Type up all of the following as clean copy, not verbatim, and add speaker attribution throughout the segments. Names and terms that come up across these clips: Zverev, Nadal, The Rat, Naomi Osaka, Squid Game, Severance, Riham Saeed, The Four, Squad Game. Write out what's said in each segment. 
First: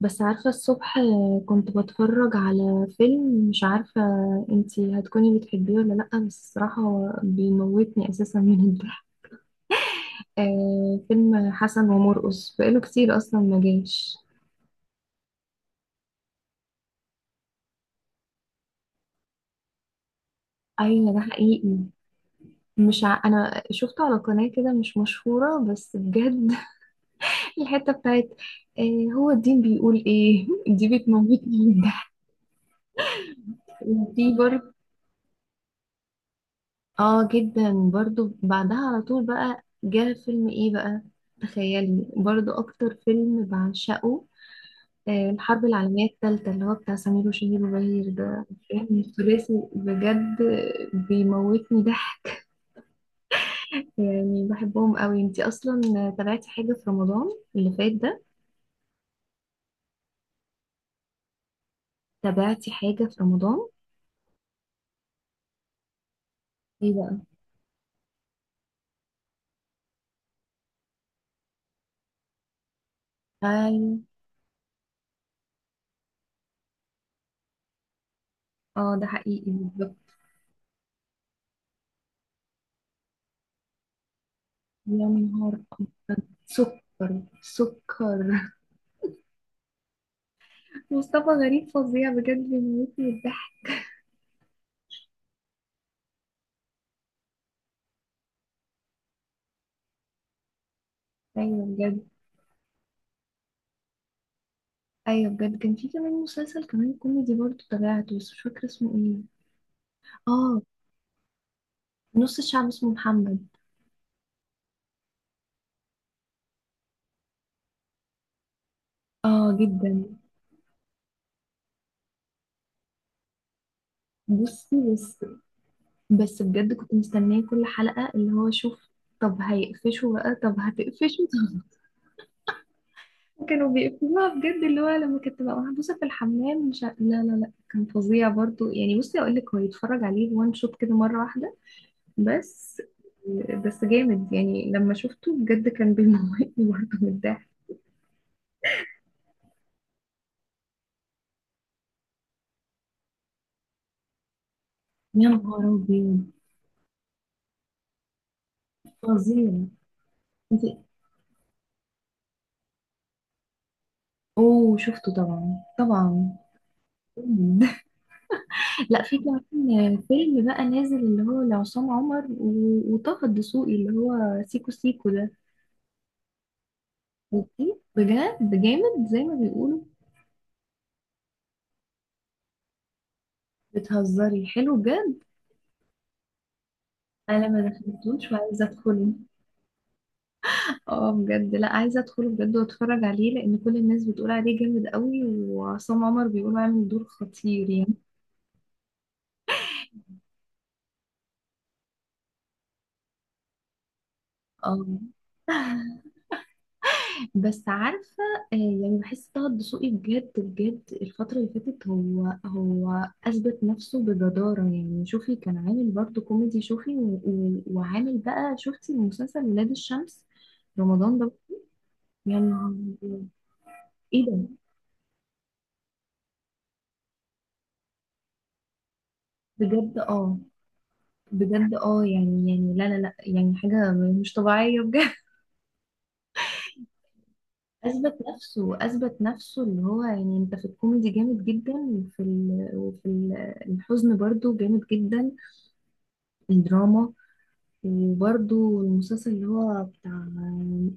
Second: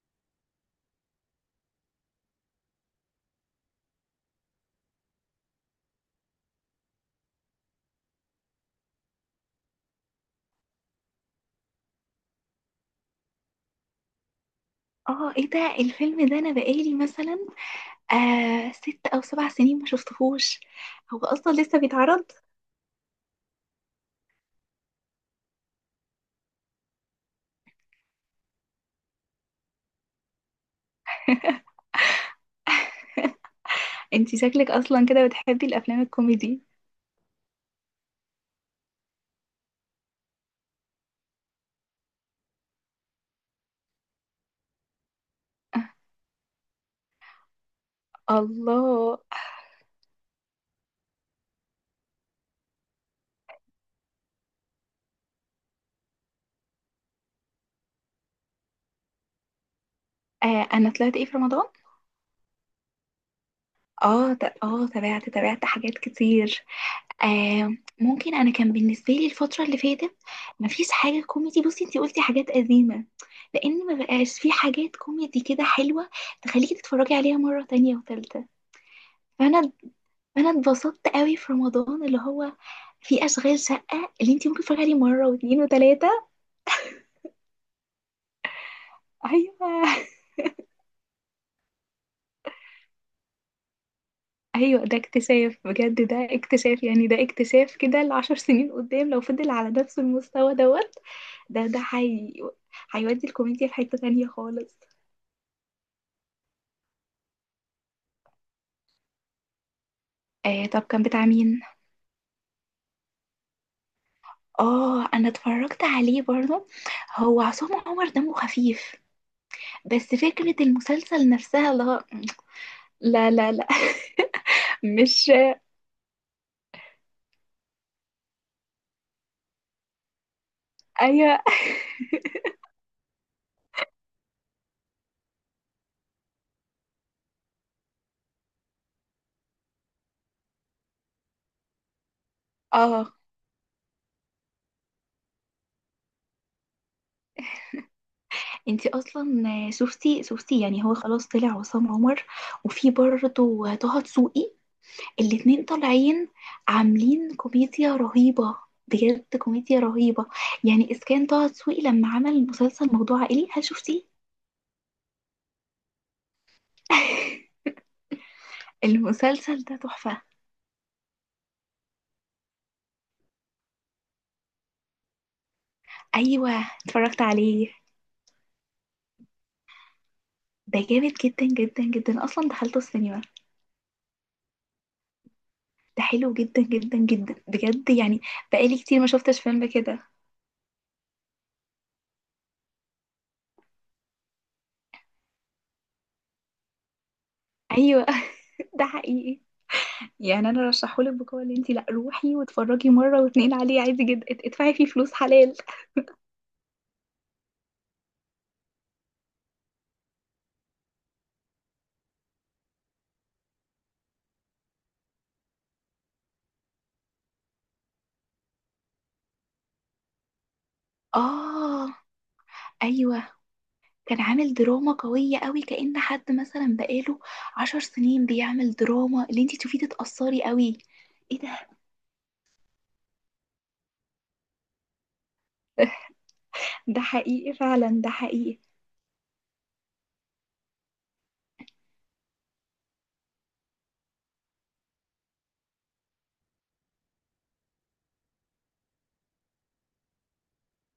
Speaker 1: بس عارفة الصبح، كنت بتفرج على فيلم مش عارفة انتي هتكوني بتحبيه ولا لأ، بس الصراحة هو بيموتني أساسا من الضحك. آه، فيلم حسن ومرقص بقاله كتير أصلا ما جاش.
Speaker 2: اه، ايه ده الفيلم ده؟ انا بقالي مثلا 6 أو 7 سنين ما شفتهوش.
Speaker 1: أيوة
Speaker 2: هو
Speaker 1: ده
Speaker 2: اصلا
Speaker 1: حقيقي.
Speaker 2: لسه بيتعرض.
Speaker 1: مش ع... أنا شفته على قناة كده مش مشهورة بس بجد. الحتة بتاعت آه هو الدين بيقول إيه دي بتموتني من الضحك. وفي
Speaker 2: انتي شكلك
Speaker 1: برضه
Speaker 2: اصلا كده بتحبي الافلام الكوميدي؟
Speaker 1: اه جدا برضو. بعدها على طول بقى جه فيلم ايه بقى؟ تخيلي برضو اكتر فيلم بعشقه آه، الحرب العالمية الثالثة اللي هو بتاع سمير وشهير وبهير، ده فيلم
Speaker 2: الله.
Speaker 1: الثلاثي بجد. بيموتني ضحك يعني بحبهم قوي. انتي اصلا تابعتي حاجة في رمضان اللي فات ده؟
Speaker 2: انا طلعت ايه في رمضان؟
Speaker 1: تابعتي حاجة في رمضان؟
Speaker 2: اه، تابعت حاجات كتير.
Speaker 1: ايه بقى؟
Speaker 2: ممكن انا كان بالنسبه لي الفتره اللي فاتت مفيش حاجه كوميدي. بصي انتي قلتي حاجات قديمه، لان ما
Speaker 1: ايوه.
Speaker 2: بقاش في حاجات كوميدي كده حلوه تخليكي تتفرجي عليها مره تانية وتالتة.
Speaker 1: اه ده حقيقي
Speaker 2: فانا
Speaker 1: بالظبط.
Speaker 2: فانا اتبسطت قوي في رمضان، اللي هو في اشغال شقه اللي انت ممكن تتفرجي عليه
Speaker 1: يا
Speaker 2: مره
Speaker 1: نهار.
Speaker 2: واثنين وثلاثه.
Speaker 1: سكر سكر
Speaker 2: ايوه،
Speaker 1: مصطفى غريب فظيع بجد، بيموتني الضحك.
Speaker 2: ايوه، ده اكتشاف، بجد ده اكتشاف، يعني ده اكتشاف كده لعشر سنين قدام لو فضل على نفس المستوى دوت.
Speaker 1: ايوه
Speaker 2: ده ده
Speaker 1: بجد.
Speaker 2: حي... هيودي الكوميديا في حته تانية خالص.
Speaker 1: ايوه بجد، كان في كمان مسلسل كمان كوميدي برضه تابعته بس مش فاكره اسمه ايه. اه،
Speaker 2: طب كان بتاع مين؟
Speaker 1: نص الشعب اسمه محمد.
Speaker 2: اه، انا اتفرجت عليه برضه. هو عصام عمر دمه خفيف.
Speaker 1: اه جدا.
Speaker 2: بس فكرة المسلسل نفسها، لا. لا، لا، لا.
Speaker 1: بصي بس
Speaker 2: مش
Speaker 1: بس بجد كنت مستنيه كل حلقه. اللي هو شوف طب هيقفشوا بقى، طب هتقفشوا
Speaker 2: ايوه.
Speaker 1: طب. كانوا بيقفشوها بجد. اللي هو لما كانت تبقى محبوسه في الحمام مش ع- لا لا لا، كان فظيع برضه. يعني بصي اقول لك، هو يتفرج عليه وان شوت كده مره واحده بس.
Speaker 2: اه،
Speaker 1: بس جامد يعني لما شفته بجد كان بيموتني برضه من الضحك.
Speaker 2: انتي اصلا شفتي، يعني هو خلاص طلع عصام عمر. وفي برضه طه دسوقي.
Speaker 1: يا نهار
Speaker 2: الاتنين
Speaker 1: أبيض.
Speaker 2: طالعين عاملين كوميديا رهيبة، بجد
Speaker 1: فظيع.
Speaker 2: كوميديا رهيبة.
Speaker 1: انت.
Speaker 2: يعني اذا كان طه دسوقي لما عمل مسلسل موضوع عائلي، هل شفتيه؟
Speaker 1: اوه شفته طبعا طبعا. لا، في
Speaker 2: المسلسل ده
Speaker 1: كمان
Speaker 2: تحفة.
Speaker 1: فيلم بقى نازل اللي هو لعصام عمر وطه الدسوقي، اللي هو سيكو سيكو ده.
Speaker 2: ايوه، اتفرجت عليه.
Speaker 1: اوكي بجد جامد زي ما بيقولوا.
Speaker 2: ده جامد جدا جدا جدا، اصلا دخلته السينما.
Speaker 1: بتهزري حلو بجد.
Speaker 2: ده حلو جدا جدا جدا
Speaker 1: انا ما
Speaker 2: بجد يعني.
Speaker 1: دخلتوش وعايزه
Speaker 2: بقالي كتير
Speaker 1: ادخله
Speaker 2: ما شفتش فيلم كده.
Speaker 1: اه بجد، لا عايزه ادخله بجد واتفرج عليه لان كل الناس بتقول عليه جامد قوي، وعصام عمر بيقول عامل دور خطير يعني.
Speaker 2: ايوه. ده حقيقي. يعني انا رشحهولك بقوه، اللي انتي لا روحي واتفرجي مره واتنين عليه عادي جدا، ادفعي فيه
Speaker 1: اه
Speaker 2: فلوس حلال.
Speaker 1: بس عارفة آه، يعني بحس طه الدسوقي بجد بجد الفترة اللي فاتت هو أثبت نفسه بجدارة. يعني شوفي كان عامل برضه كوميدي، شوفي وعامل بقى. شفتي مسلسل ولاد الشمس رمضان ده
Speaker 2: اه،
Speaker 1: يعني؟
Speaker 2: ايوه، كان
Speaker 1: ايه ده.
Speaker 2: عامل دراما قويه قوي، كأن حد مثلا بقاله 10 سنين بيعمل دراما اللي انتي تشوفيه
Speaker 1: بجد اه.
Speaker 2: تتأثري قوي. ايه ده؟
Speaker 1: بجد اه يعني لا لا لا، يعني حاجة مش طبيعية بجد.
Speaker 2: ده حقيقي فعلا، ده
Speaker 1: أثبت
Speaker 2: حقيقي.
Speaker 1: نفسه أثبت نفسه، اللي هو يعني أنت في الكوميدي جامد جدا، الحزن برضه جامد جدا، الدراما. وبرده المسلسل اللي هو بتاع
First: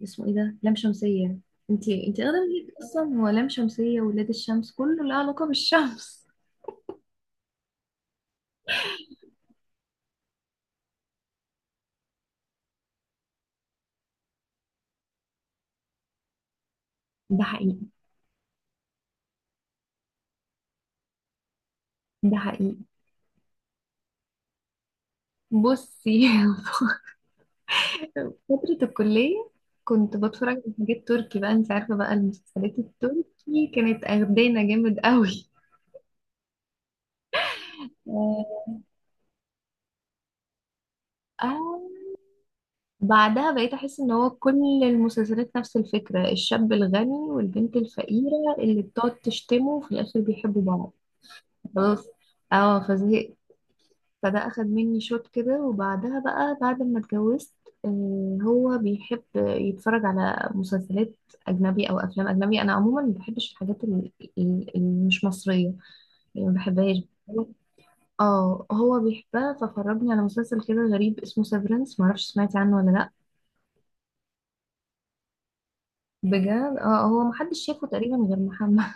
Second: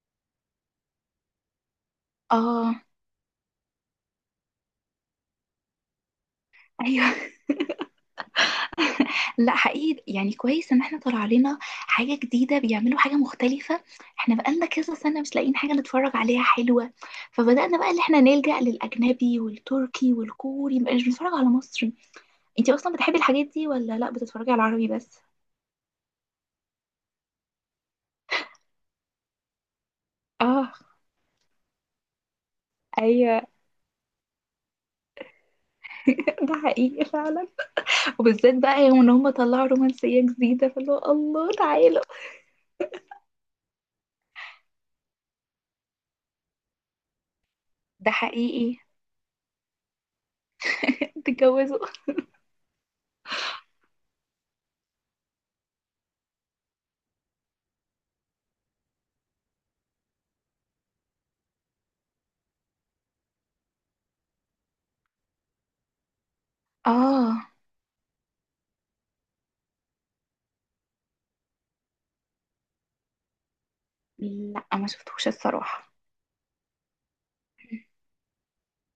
Speaker 1: اسمه ايه ده، لام شمسية. انتي اغلب ليك
Speaker 2: اه،
Speaker 1: اصلا هو لام شمسية، ولاد الشمس، كله له علاقة بالشمس.
Speaker 2: ايوه، لا حقيقي يعني كويس ان احنا طلع علينا حاجة جديدة، بيعملوا حاجة مختلفة. احنا بقالنا كذا سنة مش لاقيين حاجة نتفرج عليها حلوة.
Speaker 1: ده
Speaker 2: فبدأنا
Speaker 1: حقيقي
Speaker 2: بقى اللي احنا نلجأ للأجنبي والتركي والكوري، مبقاش بنتفرج على مصري.
Speaker 1: ده
Speaker 2: انتي
Speaker 1: حقيقي.
Speaker 2: اصلا بتحبي الحاجات دي ولا لا، بتتفرجي على العربي بس؟
Speaker 1: بصي فترة الكلية كنت بتفرج على
Speaker 2: اه،
Speaker 1: حاجات تركي بقى. انت عارفة بقى المسلسلات
Speaker 2: ايوه.
Speaker 1: التركي كانت اخدانا جامد قوي.
Speaker 2: ده حقيقي فعلا. وبالذات بقى يوم ان هم طلعوا رومانسية جديدة، فاللي هو الله
Speaker 1: آه.
Speaker 2: تعالوا.
Speaker 1: بعدها بقيت أحس إن هو كل المسلسلات نفس الفكرة، الشاب الغني والبنت
Speaker 2: ده
Speaker 1: الفقيرة
Speaker 2: حقيقي.
Speaker 1: اللي بتقعد تشتمه وفي الآخر بيحبوا بعض.
Speaker 2: اتجوزوا.
Speaker 1: خلاص. اه فزهقت. فده اخد مني شوط كده، وبعدها بقى بعد ما اتجوزت آه، هو بيحب يتفرج على مسلسلات اجنبي او افلام اجنبي. انا عموما ما بحبش الحاجات اللي مش مصريه. يعني ما بحبهاش.
Speaker 2: اه،
Speaker 1: اه هو بيحبها، ففرجني على مسلسل كده غريب اسمه سيفرنس. ما اعرفش سمعتي عنه ولا لا.
Speaker 2: لا ما شفتوش الصراحة.
Speaker 1: بجد اه، هو محدش شافه تقريبا غير محمد.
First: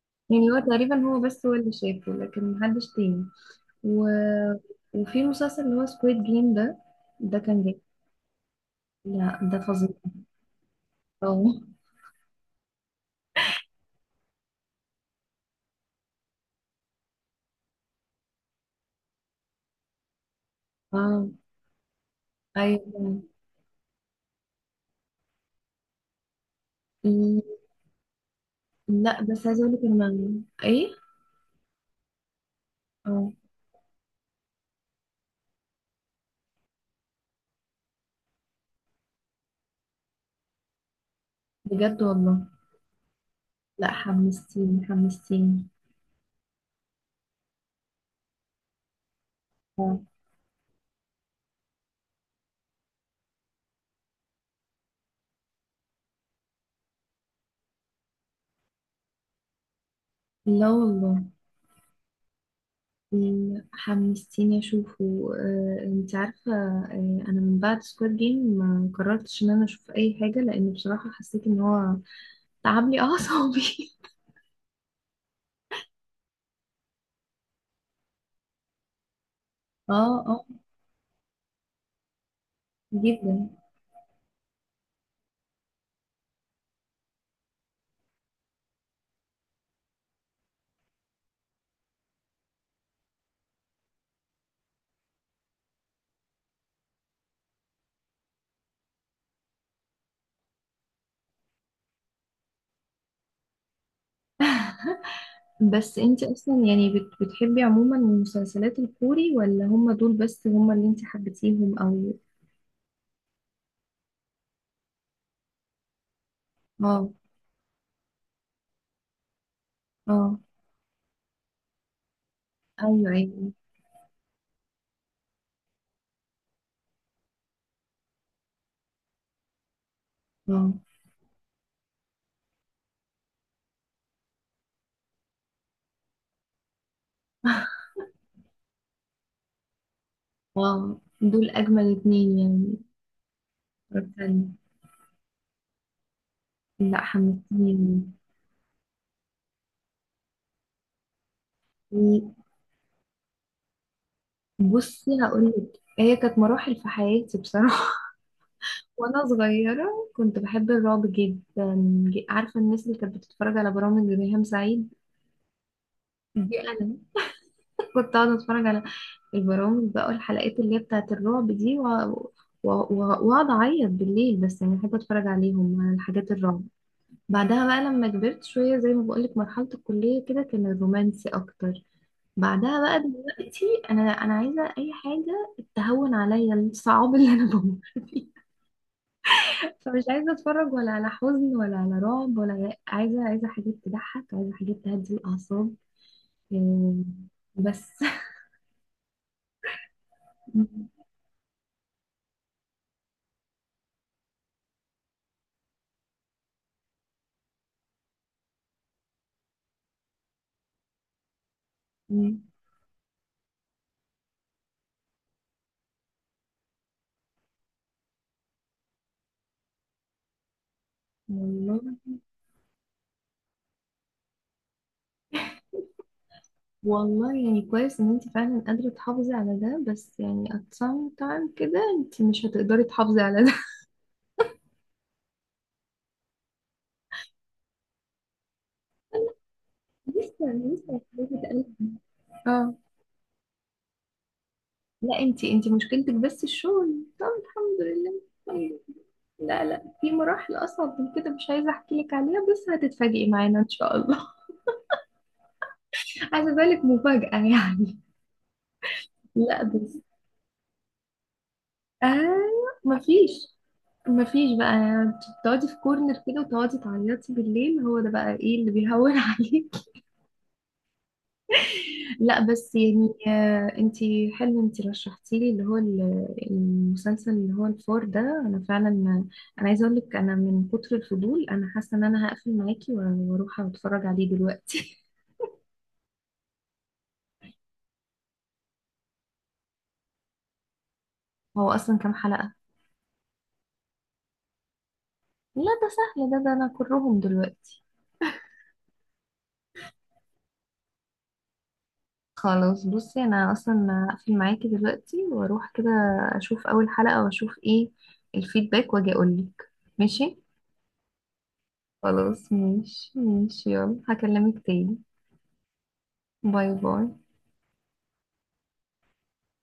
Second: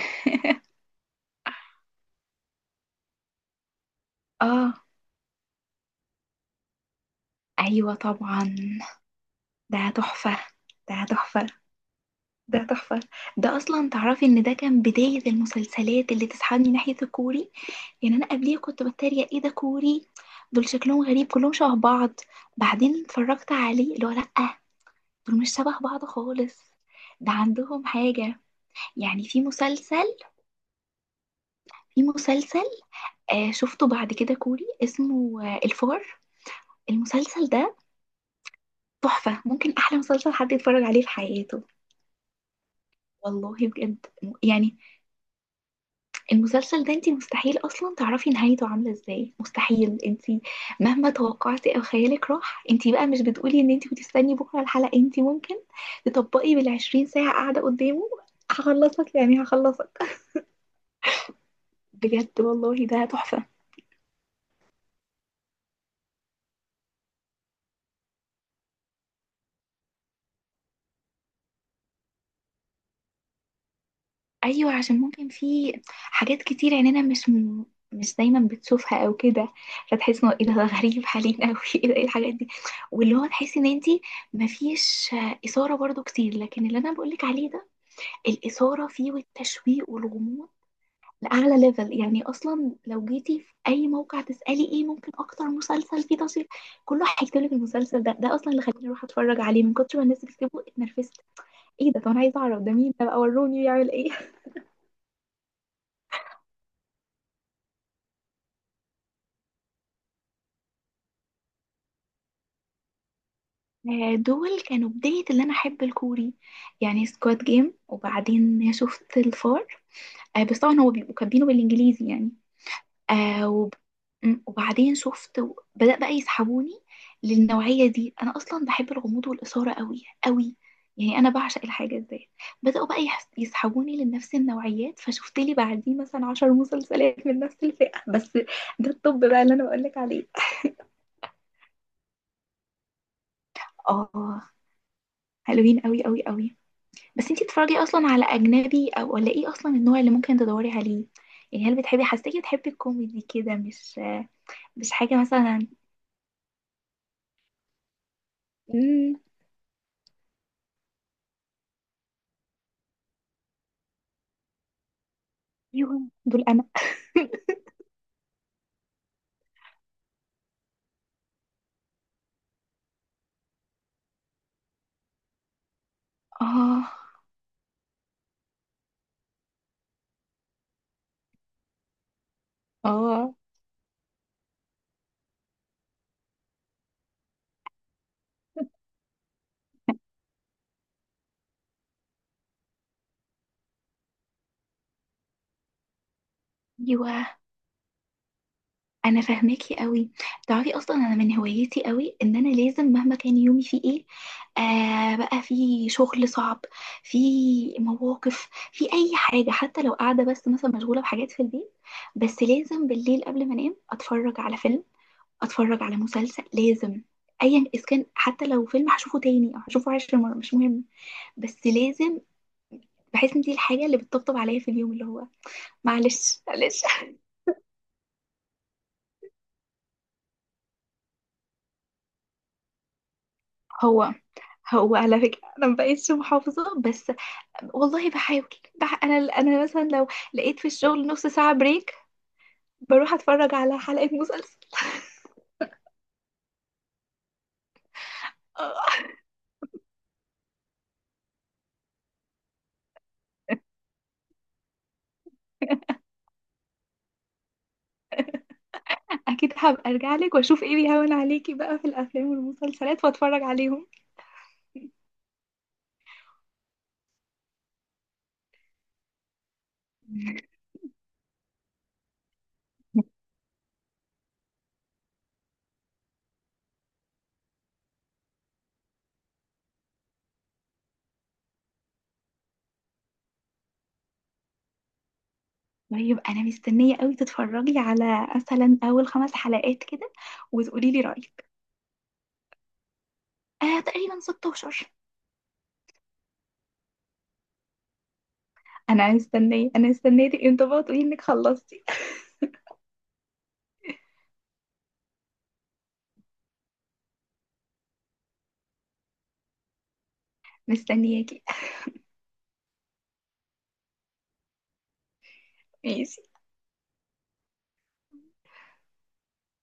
Speaker 1: يعني هو تقريبا، هو بس هو اللي شافه لكن محدش تاني. و...
Speaker 2: اه،
Speaker 1: وفي مسلسل اللي هو سكويد جيم ده كان جميل.
Speaker 2: أيوة طبعا.
Speaker 1: لا ده فظيع.
Speaker 2: ده تحفة، ده تحفة،
Speaker 1: اه
Speaker 2: ده تحفة. ده أصلا تعرفي إن ده كان بداية المسلسلات اللي تسحبني ناحية الكوري. يعني أنا قبليه كنت بتريق، إيه ده كوري؟ دول شكلهم غريب
Speaker 1: اه
Speaker 2: كلهم شبه بعض. بعدين
Speaker 1: ايوه.
Speaker 2: اتفرجت عليه اللي هو لأ، دول مش شبه بعض خالص. ده
Speaker 1: م-
Speaker 2: عندهم حاجة.
Speaker 1: لا
Speaker 2: يعني في
Speaker 1: بس عايزه اقول لك انا
Speaker 2: مسلسل
Speaker 1: ايه.
Speaker 2: في مسلسل
Speaker 1: اه
Speaker 2: شفته بعد كده كوري اسمه الفار. المسلسل ده تحفة، ممكن أحلى مسلسل حد يتفرج عليه في حياته.
Speaker 1: بجد والله.
Speaker 2: والله
Speaker 1: لا
Speaker 2: بجد يعني.
Speaker 1: حمستيني حمستيني.
Speaker 2: المسلسل ده انتي مستحيل اصلا تعرفي نهايته عامله ازاي، مستحيل
Speaker 1: اه
Speaker 2: انتي مهما توقعتي او خيالك راح، انتي بقى مش بتقولي ان انتي بتستني بكره الحلقه، انتي ممكن تطبقي بالـ 20 ساعة قاعده قدامه. هخلصك يعني، هخلصك.
Speaker 1: لا والله.
Speaker 2: بجد والله، ده تحفه.
Speaker 1: حمستيني اشوفه آه. انت عارفه آه، انا من بعد سكواد جيم ما قررتش ان انا اشوف اي حاجه، لان بصراحه حسيت ان هو تعب لي اعصابي
Speaker 2: ايوه، عشان ممكن في حاجات كتير عيننا مش دايما بتشوفها او كده.
Speaker 1: اه.
Speaker 2: فتحس انه
Speaker 1: اه
Speaker 2: ايه ده، ده غريب علينا اوي. ايه ده؟ ايه الحاجات دي؟ واللي هو
Speaker 1: جدا.
Speaker 2: تحسي ان انتي مفيش اثاره برضو كتير، لكن اللي انا بقولك عليه ده، الإثارة فيه والتشويق والغموض لأعلى ليفل. يعني أصلا لو جيتي في أي موقع تسألي إيه ممكن أكتر مسلسل فيه تشويق، كله هيكتب لك المسلسل ده. ده أصلا اللي خلاني أروح أتفرج عليه، من كتر ما الناس بتكتبه اتنرفزت. إيه ده؟ طب أنا عايزة أعرف ده مين ده بقى، وروني بيعمل إيه.
Speaker 1: بس انت اصلا يعني بتحبي عموما المسلسلات الكوري، ولا هم دول بس هم اللي انت حبيتيهم او.
Speaker 2: دول كانوا بداية اللي أنا أحب الكوري. يعني
Speaker 1: اه
Speaker 2: سكواد جيم، وبعدين شفت الفار.
Speaker 1: اه
Speaker 2: بس طبعا هو بيبقوا كاتبينه بالإنجليزي يعني.
Speaker 1: ايوه
Speaker 2: آه
Speaker 1: ايوه
Speaker 2: وب... وبعدين بدأ بقى يسحبوني للنوعية دي. أنا أصلا بحب الغموض والإثارة قوي قوي.
Speaker 1: اه.
Speaker 2: يعني أنا بعشق الحاجة دي. بدأوا بقى يسحبوني لنفس النوعيات، فشفت لي بعديه مثلا 10 مسلسلات من نفس الفئة بس. ده الطب بقى اللي أنا بقولك عليه.
Speaker 1: اه، دول اجمل اتنين يعني اتفرجت
Speaker 2: آه
Speaker 1: عليهم.
Speaker 2: حلوين قوي قوي قوي.
Speaker 1: لا
Speaker 2: بس انتي بتتفرجي أصلا
Speaker 1: حمستيني.
Speaker 2: على أجنبي أو ولا إيه، أصلا النوع اللي ممكن تدوري عليه؟ يعني هل بتحبي، حسيتي بتحبي الكوميدي كده مش حاجة
Speaker 1: بصي
Speaker 2: مثلا؟
Speaker 1: هقولك، هي كانت مراحل في حياتي بصراحة.
Speaker 2: مم،
Speaker 1: وانا صغيرة كنت بحب الرعب جدا. عارفة الناس اللي كانت بتتفرج على برامج ريهام سعيد؟
Speaker 2: ايوه، دول
Speaker 1: دي
Speaker 2: أنا.
Speaker 1: انا. كنت اقعد اتفرج على البرامج بقى الحلقات اللي هي بتاعت الرعب دي واقعد اعيط بالليل. بس يعني احب اتفرج عليهم على الحاجات الرعب.
Speaker 2: اه،
Speaker 1: بعدها بقى لما كبرت شويه زي ما بقولك مرحله الكليه كده، كان الرومانسي اكتر. بعدها بقى
Speaker 2: اه،
Speaker 1: دلوقتي، انا عايزه اي حاجه تهون عليا الصعاب اللي انا بمر فيها. فمش عايزه اتفرج ولا على حزن ولا على رعب عايزه حاجات تضحك، عايزه حاجات تهدي الاعصاب. إيه،
Speaker 2: ايوه،
Speaker 1: بس.
Speaker 2: انا فاهماكي قوي. تعرفي اصلا انا من هوايتي قوي ان انا لازم مهما كان يومي فيه ايه، بقى في شغل صعب، في مواقف، في اي حاجه، حتى لو قاعده بس مثلا مشغوله بحاجات في البيت، بس لازم بالليل قبل ما انام اتفرج على فيلم، اتفرج على مسلسل، لازم. ايا اذا كان حتى لو فيلم هشوفه تاني او هشوفه 10 مرات مش مهم. بس
Speaker 1: والله
Speaker 2: لازم. بحس ان دي الحاجه اللي بتطبطب عليا في اليوم، اللي هو معلش معلش.
Speaker 1: والله يعني كويس ان انت فعلا قادرة تحافظي على ده، بس يعني at some time كده انت مش هتقدري تحافظي على ده.
Speaker 2: هو هو على فكرة أنا مبقتش محافظة بس. والله بحاول. أنا مثلا لو
Speaker 1: لسه
Speaker 2: لقيت في
Speaker 1: لسه
Speaker 2: الشغل نص
Speaker 1: هتلاقي
Speaker 2: ساعة
Speaker 1: تقلبي.
Speaker 2: بريك،
Speaker 1: اه.
Speaker 2: بروح أتفرج على حلقة مسلسل.
Speaker 1: لا، انت مشكلتك بس الشغل، طب الحمد لله
Speaker 2: آه،
Speaker 1: طيب. لا لا، في مراحل اصعب من كده، مش عايزة احكي لك عليها بس هتتفاجئي معانا ان شاء الله. عايزة بالك مفاجأة يعني.
Speaker 2: أكيد
Speaker 1: لا
Speaker 2: هبقى
Speaker 1: بس
Speaker 2: أرجع لك وأشوف إيه بيهون عليكي بقى في الأفلام
Speaker 1: ايوه.
Speaker 2: والمسلسلات وأتفرج
Speaker 1: مفيش
Speaker 2: عليهم.
Speaker 1: مفيش بقى تقعدي في كورنر كده وتقعدي تعيطي بالليل، هو ده بقى ايه اللي بيهون عليك. لا بس يعني آه، انتي حلو انتي رشحتي لي اللي هو المسلسل اللي هو الفور ده، انا فعلا انا عايزه اقول لك، انا من كتر الفضول انا حاسه ان انا هقفل معاكي واروح اتفرج عليه دلوقتي.
Speaker 2: طيب أنا مستنية قوي تتفرجي على مثلا أول 5 حلقات كده، وتقولي لي رأيك.
Speaker 1: هو اصلا كام حلقه؟
Speaker 2: تقريبا 16.
Speaker 1: لا ده سهل، ده انا كرهم دلوقتي.
Speaker 2: أنا مستنية، أنا مستنية تبقي انت بقى تقولي إنك خلصتي.
Speaker 1: خلاص بصي انا اصلا هقفل معاكي دلوقتي واروح كده، اشوف اول حلقة واشوف ايه الفيدباك واجي اقولك. ماشي.
Speaker 2: مستنياكي.
Speaker 1: خلاص ماشي ماشي، يلا هكلمك تاني.
Speaker 2: ماشي.
Speaker 1: باي باي.